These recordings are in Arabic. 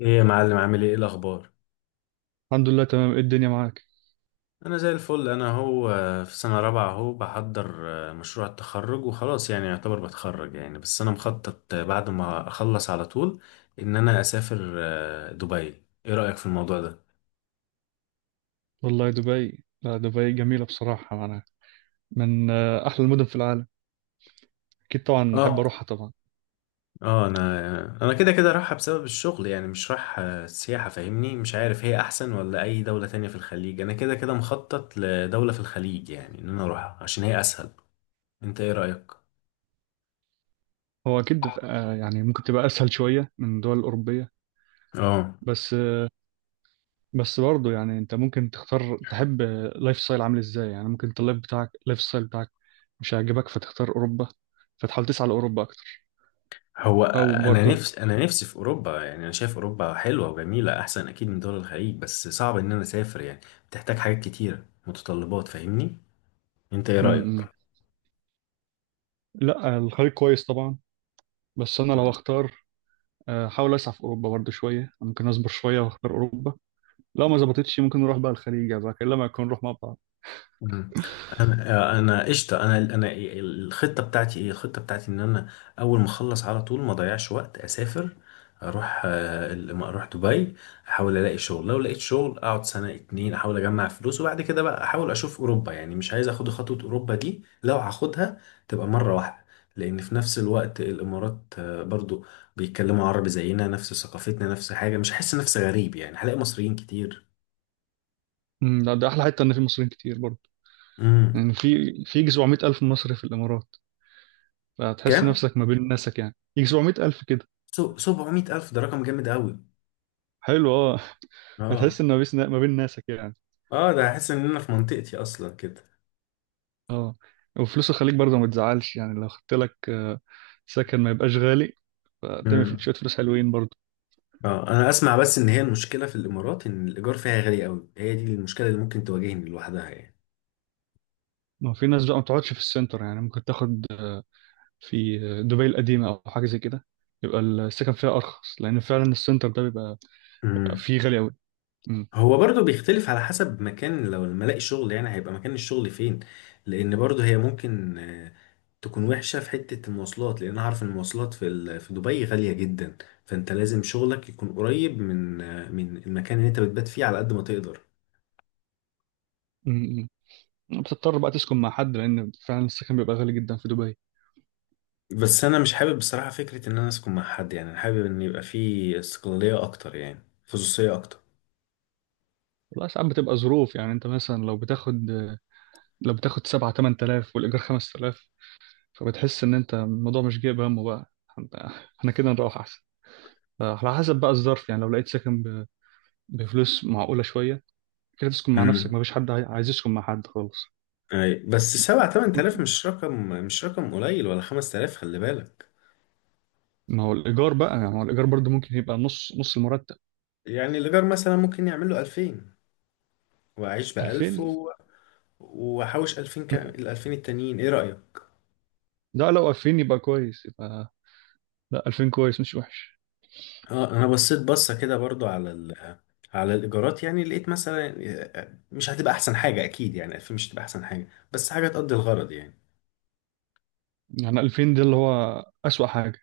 ايه يا معلم، عامل ايه، إيه الاخبار؟ الحمد لله تمام، ايه الدنيا معاك؟ انا زي الفل. انا هو في سنه رابعه اهو، بحضر مشروع التخرج وخلاص، يعني يعتبر بتخرج يعني. بس انا مخطط بعد ما اخلص على طول ان انا اسافر دبي. ايه رايك في الموضوع ده؟ والله، دبي، لا، دبي جميلة بصراحة، معناها من أحلى المدن في العالم. أكيد طبعا أحب اه أروحها طبعا. اه. انا كده كده رايحه بسبب الشغل، يعني مش رايح سياحه. فاهمني؟ مش عارف هي احسن ولا اي دوله تانية في الخليج. انا كده كده مخطط لدوله في الخليج، يعني ان انا اروحها عشان هي اسهل. انت ايه رايك؟ هو أكيد يعني ممكن تبقى أسهل شوية من الدول الأوروبية. اه. بس آه، بس برضه، يعني أنت ممكن تختار تحب لايف ستايل عامل إزاي. يعني ممكن أنت اللايف بتاعك، لايف ستايل بتاعك مش هيعجبك فتختار أوروبا، فتحاول تسعى لأوروبا أكتر. هو أو انا برضه. نفسي انا نفسي في اوروبا، يعني انا شايف اوروبا حلوه وجميله احسن اكيد من دول الخليج، بس صعب ان انا اسافر يعني. بتحتاج حاجات كتيره، متطلبات. فاهمني؟ انت ايه م- م. رايك؟ لا، الخليج كويس طبعا. بس أنا لو أختار، أحاول أسعى في أوروبا برضه شوية، ممكن أصبر شوية وأختار أوروبا. لو ما ظبطتش ممكن نروح بقى الخليج يا زكي، الا ما يكون نروح مع بعض. مم. انا قشطه. انا الخطه بتاعتي ايه؟ الخطه بتاعتي ان انا اول ما اخلص على طول ما اضيعش وقت، اسافر. اروح اروح دبي. احاول الاقي شغل. لو لقيت شغل اقعد سنه اتنين، احاول اجمع فلوس، وبعد كده بقى احاول اشوف اوروبا، يعني مش عايز اخد خطوه اوروبا دي. لو هاخدها تبقى مره واحده. لان في نفس الوقت الامارات برضو بيتكلموا عربي زينا، نفس ثقافتنا، نفس حاجه، مش هحس نفسي غريب يعني. هلاقي مصريين كتير. لا، ده احلى حته ان في مصريين كتير برضه. امم. يعني في يجي 700 الف مصري في الامارات، فهتحس كام؟ نفسك ما بين ناسك. يعني يجي 700 الف كده. 700 ألف ده رقم جامد أوي. حلو، اه. اه هتحس ان ما بين ناسك يعني. اه، ده هحس إن أنا في منطقتي أصلا كده. اه، وفلوس الخليج برضه ما تزعلش. يعني لو خدت لك سكن ما يبقاش غالي، فتعمل امم. شويه فلوس حلوين برضه. اه، أنا أسمع بس إن هي المشكلة في الإمارات إن الإيجار فيها غالي أوي. هي دي المشكلة اللي ممكن تواجهني لوحدها يعني. ما هو في ناس بقى ما بتقعدش في السنتر. يعني ممكن تاخد في دبي القديمه او حاجه زي كده، يبقى السكن فيها ارخص، لان فعلا السنتر ده بيبقى امم. فيه غالي قوي. هو برضو بيختلف على حسب مكان. لو لما الاقي شغل، يعني هيبقى مكان الشغل فين، لأن برضو هي ممكن تكون وحشة في حتة المواصلات، لأن أنا عارف إن المواصلات في في دبي غالية جدا. فأنت لازم شغلك يكون قريب من من المكان اللي أنت بتبات فيه، على قد ما تقدر. م- م. بتضطر بقى تسكن مع حد، لان فعلا السكن بيبقى غالي جدا في دبي. بس انا مش حابب بصراحة فكرة ان انا اسكن مع حد، يعني انا حابب ان يبقى في استقلالية اكتر، يعني خصوصية اكتر. والله ساعات بتبقى ظروف. يعني انت مثلا لو بتاخد 7 8000 والايجار 5000، فبتحس ان انت الموضوع مش جايب همه بقى. انت- احنا كده نروح احسن. فعلى حسب بقى الظرف. يعني لو لقيت سكن بفلوس معقولة شوية، كده تسكن مع نفسك. امم. مفيش حد عايز يسكن مع حد خالص. اي، بس 7 8000 مش رقم قليل، ولا 5000 خلي بالك. ما هو الإيجار بقى، يعني هو الإيجار برضه ممكن يبقى نص نص المرتب. يعني الايجار مثلا ممكن يعمل له 2000، واعيش بـ1000 2000. و... واحوش 2000 ك... مم. ال2000 التانيين ايه رأيك؟ لا، لو 2000 يبقى كويس يبقى. لا، 2000 كويس مش وحش. اه، انا بصيت بصة كده برضو على ال... على الايجارات، يعني لقيت مثلا مش هتبقى احسن حاجة اكيد، يعني 2000 مش هتبقى احسن حاجة، بس حاجة تقضي الغرض يعني. يعني 2000 ده اللي هو أسوأ حاجة.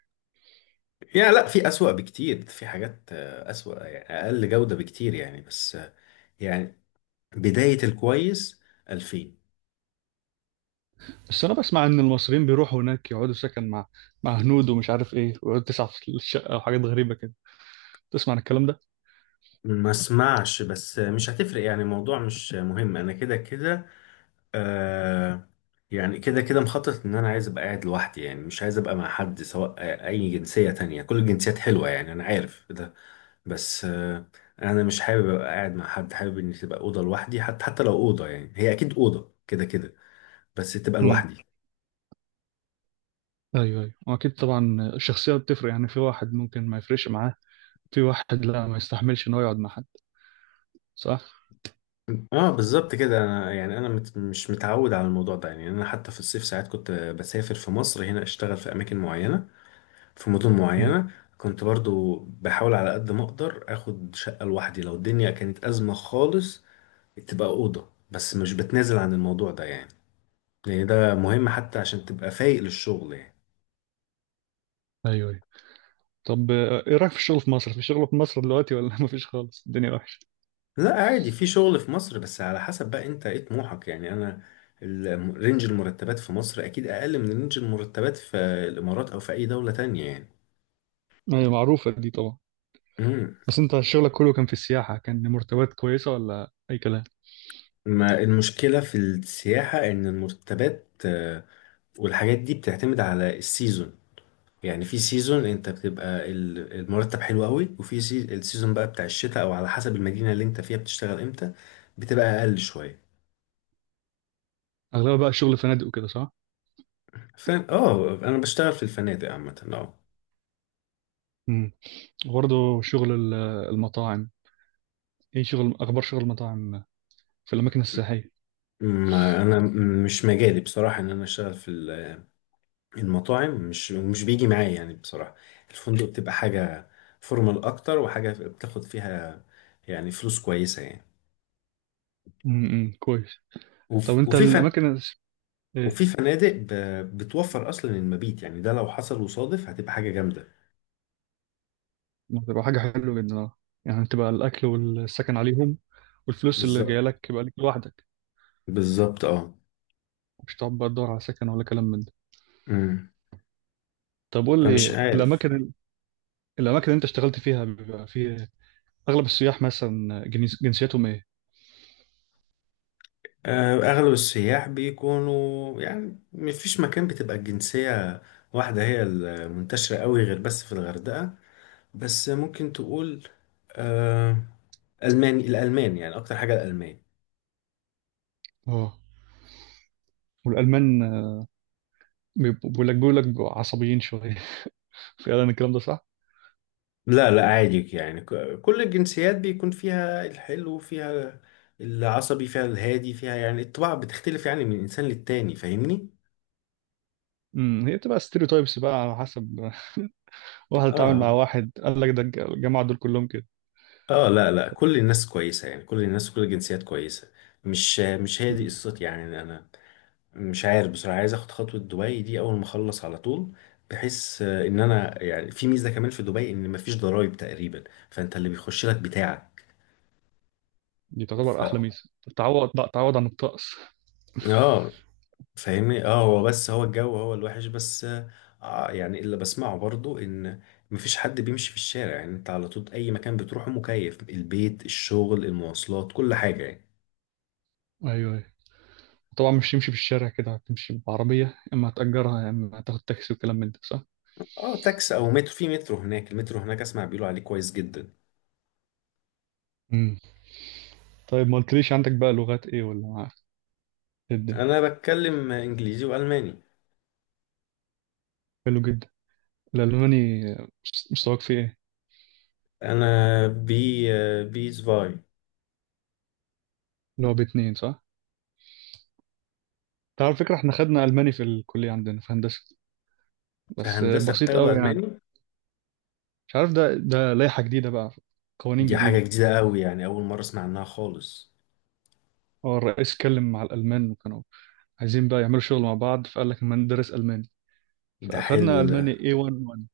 يعني لا، في أسوأ بكتير، في حاجات أسوأ، يعني أقل جودة بكتير يعني. بس يعني بداية الكويس 2000. بس أنا بسمع إن المصريين بيروحوا هناك يقعدوا سكن مع هنود ومش عارف إيه، ويقعدوا تسعة في الشقة وحاجات غريبة كده. تسمع عن الكلام ده؟ ما اسمعش. بس مش هتفرق يعني. الموضوع مش مهم. أنا كده كده آه، يعني كده كده مخطط إن أنا عايز أبقى قاعد لوحدي، يعني مش عايز أبقى مع حد، سواء أي جنسية تانية. كل الجنسيات حلوة يعني، أنا عارف ده. بس آه، أنا مش حابب أبقى قاعد مع حد. حابب إن تبقى أوضة لوحدي، حتى حتى لو أوضة، يعني هي أكيد أوضة كده كده، بس تبقى امم. لوحدي. أيوه، أيوه، وأكيد طبعا الشخصية بتفرق. يعني في واحد ممكن ما يفرقش معاه، في واحد لا، ما يستحملش إن هو يقعد مع حد. صح؟ اه بالظبط كده. انا يعني انا مش متعود على الموضوع ده يعني. انا حتى في الصيف ساعات كنت بسافر في مصر هنا، اشتغل في اماكن معينه، في مدن امم. معينه، كنت برضو بحاول على قد ما اقدر اخد شقه لوحدي. لو الدنيا كانت ازمه خالص تبقى اوضه، بس مش بتنازل عن الموضوع ده يعني، لان ده مهم حتى عشان تبقى فايق للشغل يعني. أيوه، أيوه. طب، إيه رأيك في الشغل في مصر؟ في شغل في مصر دلوقتي ولا مفيش خالص؟ الدنيا وحشة. لا عادي، في شغل في مصر، بس على حسب بقى انت ايه طموحك يعني. انا رينج المرتبات في مصر اكيد اقل من رينج المرتبات في الامارات او في اي دوله تانية يعني. أيوه، معروفة دي طبعا. مم. بس أنت شغلك كله كان في السياحة، كان مرتبات كويسة ولا أي كلام؟ ما المشكلة في السياحة إن المرتبات والحاجات دي بتعتمد على السيزون. يعني في سيزون أنت بتبقى المرتب حلو قوي، وفي السيزون بقى بتاع الشتاء، أو على حسب المدينة اللي أنت فيها بتشتغل إمتى، بتبقى أقل شوية. أغلبها بقى شغل فنادق وكده، صح؟ فاهم اه. أنا بشتغل في الفنادق عامة اه. برضه شغل المطاعم. ايه شغل، اخبار شغل المطاعم في الاماكن السياحيه. ما أنا مش مجالي بصراحة إن أنا أشتغل في المطاعم. مش بيجي معايا يعني بصراحة. الفندق بتبقى حاجة فورمال أكتر، وحاجة بتاخد فيها يعني فلوس كويسة يعني. امم، كويس. طب انت وفي فن، الاماكن ايه. وفي فنادق بتوفر أصلا المبيت، يعني ده لو حصل وصادف هتبقى حاجة جامدة. ما تبقى حاجه حلوه جدا، اه. يعني تبقى الاكل والسكن عليهم، والفلوس اللي بالظبط، جايه لك يبقى ليك لوحدك. بالظبط اه. مش تقعد بقى تدور على سكن ولا كلام من ده. امم. طب قول فمش لي، عارف يعني. الاماكن الاماكن اللي انت اشتغلت فيها بيبقى فيه اغلب السياح مثلا جنسيتهم ايه. آه، أغلب السياح بيكونوا يعني، مفيش مكان بتبقى الجنسية واحدة هي المنتشرة قوي غير بس في الغردقة. بس ممكن تقول آه، ألماني. الألمان يعني أكتر حاجة، الألمان. اه، والالمان بيقول لك بيبقوا عصبيين شويه. فعلا الكلام ده صح. لا لا عادي، يعني كل الجنسيات بيكون فيها الحلو، فيها العصبي، فيها الهادي، فيها يعني الطباع بتختلف يعني من إنسان للتاني. فاهمني؟ امم، هي بتبقى ستيريوتايبس بقى، على حسب واحد اتعامل آه مع واحد قال لك ده الجماعة دول كلهم كده. آه. لا لا، كل الناس كويسة يعني، كل الناس كل الجنسيات كويسة. مش هي دي مم. قصتي يعني أنا. مش عارف بصراحة، عايز آخد خطوة دبي دي أول ما أخلص على طول، بحيث إن أنا يعني في ميزة كمان في دبي إن مفيش ضرايب تقريبا، فأنت اللي بيخش لك بتاعك. دي تعتبر ف... أحلى ميزة، تعوض بقى، تعوض عن الطقس. اه فاهمني اه. هو بس هو الجو هو الوحش بس. آه يعني اللي بسمعه برضو ان مفيش حد بيمشي في الشارع، يعني انت على طول اي مكان بتروحه مكيف، البيت الشغل المواصلات كل حاجة يعني. ايوه، ايوه، طبعا مش تمشي في الشارع كده، هتمشي بعربية يا إما هتأجرها يا إما هتاخد تاكسي وكلام من ده، صح؟ اه، تاكس او مترو. في مترو هناك. المترو هناك اسمع بيقولوا عليه كويس جدا. مم. طيب، ما قلتليش عندك بقى لغات إيه، ولا معاك إيه الدنيا؟ انا بتكلم انجليزي والماني. حلو جدا. الألماني مستواك فيه إيه؟ انا بي بي سفاي. اللي هو باتنين صح؟ أنت على فكرة إحنا خدنا ألماني في الكلية عندنا في هندسة. في بس هندسة بسيط بتاخده قوي يعني. الماني؟ مش عارف، ده لائحة جديدة بقى، قوانين دي حاجة جديدة. جديدة قوي يعني، اول مرة اسمع عنها خالص. هو الرئيس اتكلم مع الألمان وكانوا عايزين بقى يعملوا شغل مع بعض، فقال لك ما ندرس الماني، ده حلو فاخدنا ده. الماني A11.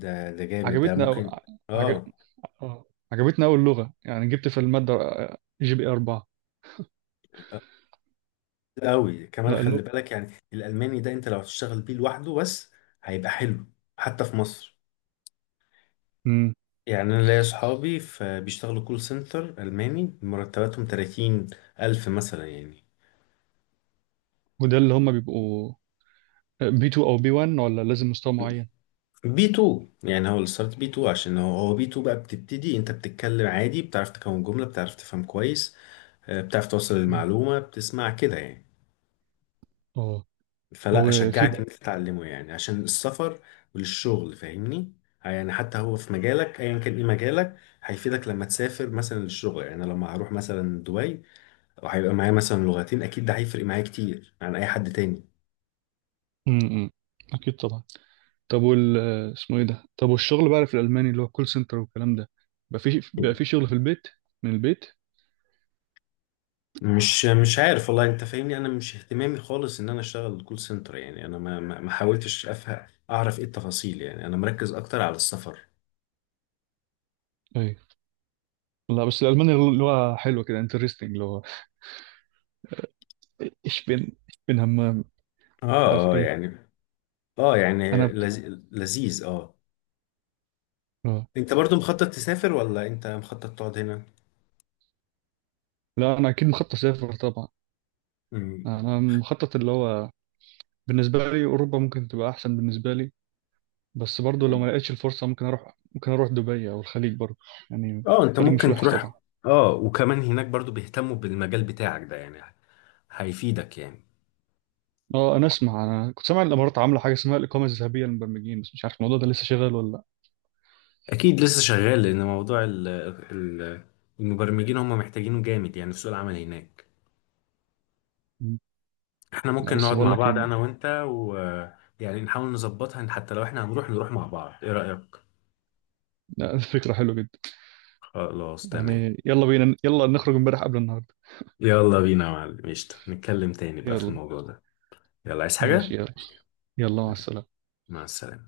ده ده جامد ده، عجبتنا أو... ممكن عجب... اه. آه، عجبتنا اول لغه. يعني جبت في الماده جي بي 4. قوي كمان لا، خلي اللغه. بالك، يعني الالماني ده انت لو هتشتغل بيه لوحده بس هيبقى حلو، حتى في مصر امم يعني. انا ليا اصحابي بيشتغلوا كول سنتر الماني، مرتباتهم 30 000 مثلا يعني. وده اللي هم بيبقوا بي 2 او بي 1 ولا لازم مستوى معين. بي 2 يعني، هو الستارت بي 2، عشان هو بي 2 بقى بتبتدي انت بتتكلم عادي، بتعرف تكون جملة، بتعرف تفهم كويس، بتعرف توصل مم. المعلومة، بتسمع كده يعني. اه، فلا وفي اشجعك ان بقى. انت تتعلمه، يعني عشان السفر وللشغل، فاهمني؟ يعني حتى هو في مجالك ايا كان، ايه مجالك؟ هيفيدك لما تسافر مثلا للشغل. يعني أنا لما هروح مثلا دبي وهيبقى معايا مثلا لغتين، اكيد ده هيفرق معايا كتير عن اي حد تاني. امم، اكيد طبعا. طب، وال اسمه ايه ده، طب والشغل بقى في الالماني اللي هو كول سنتر والكلام ده، بقى في شغل في البيت، من البيت. مش عارف والله. انت فاهمني؟ انا مش اهتمامي خالص ان انا اشتغل كول سنتر يعني. انا ما حاولتش افهم اعرف ايه التفاصيل يعني. انا مركز اكتر على السفر. ايوه. لا، بس الالماني اللغه حلوه كده، انترستنج اللي هو ich bin, ich bin همام، اه مش عارف اه ايه. يعني اه. يعني انا ب... لذيذ اه. آه. انت برضو مخطط تسافر ولا انت مخطط تقعد هنا؟ لا، انا اكيد مخطط اسافر طبعا. مم. انا مخطط اللي هو بالنسبه لي اوروبا ممكن تبقى احسن بالنسبه لي. بس برضو لو ما لقيتش الفرصه، ممكن اروح دبي او الخليج برضو. يعني اه، انت الخليج مش ممكن وحش تروح. طبعا. اه، وكمان هناك برضو بيهتموا بالمجال بتاعك ده يعني، هيفيدك يعني. اه، انا كنت سامع الامارات عامله حاجه اسمها الاقامه الذهبيه للمبرمجين، بس مش عارف الموضوع ده لسه شغال ولا لا. اكيد لسه شغال، لان موضوع ال ال المبرمجين هم محتاجينه جامد يعني في سوق العمل هناك. مم. احنا لا، ممكن بس نقعد بقول مع لك ايه. بعض انا وانت و... يعني نحاول نظبطها إن حتى لو احنا هنروح نروح مع بعض. ايه رأيك؟ لا، فكره حلوه جدا. خلاص تمام. يعني يلا بينا، يلا نخرج امبارح قبل النهارده. يلا بينا يا معلم، قشطة، نتكلم تاني بقى في يلا. الموضوع ده. يلا عايز ماشي، حاجة. يلا. يلا، مع السلامه. مع السلامة.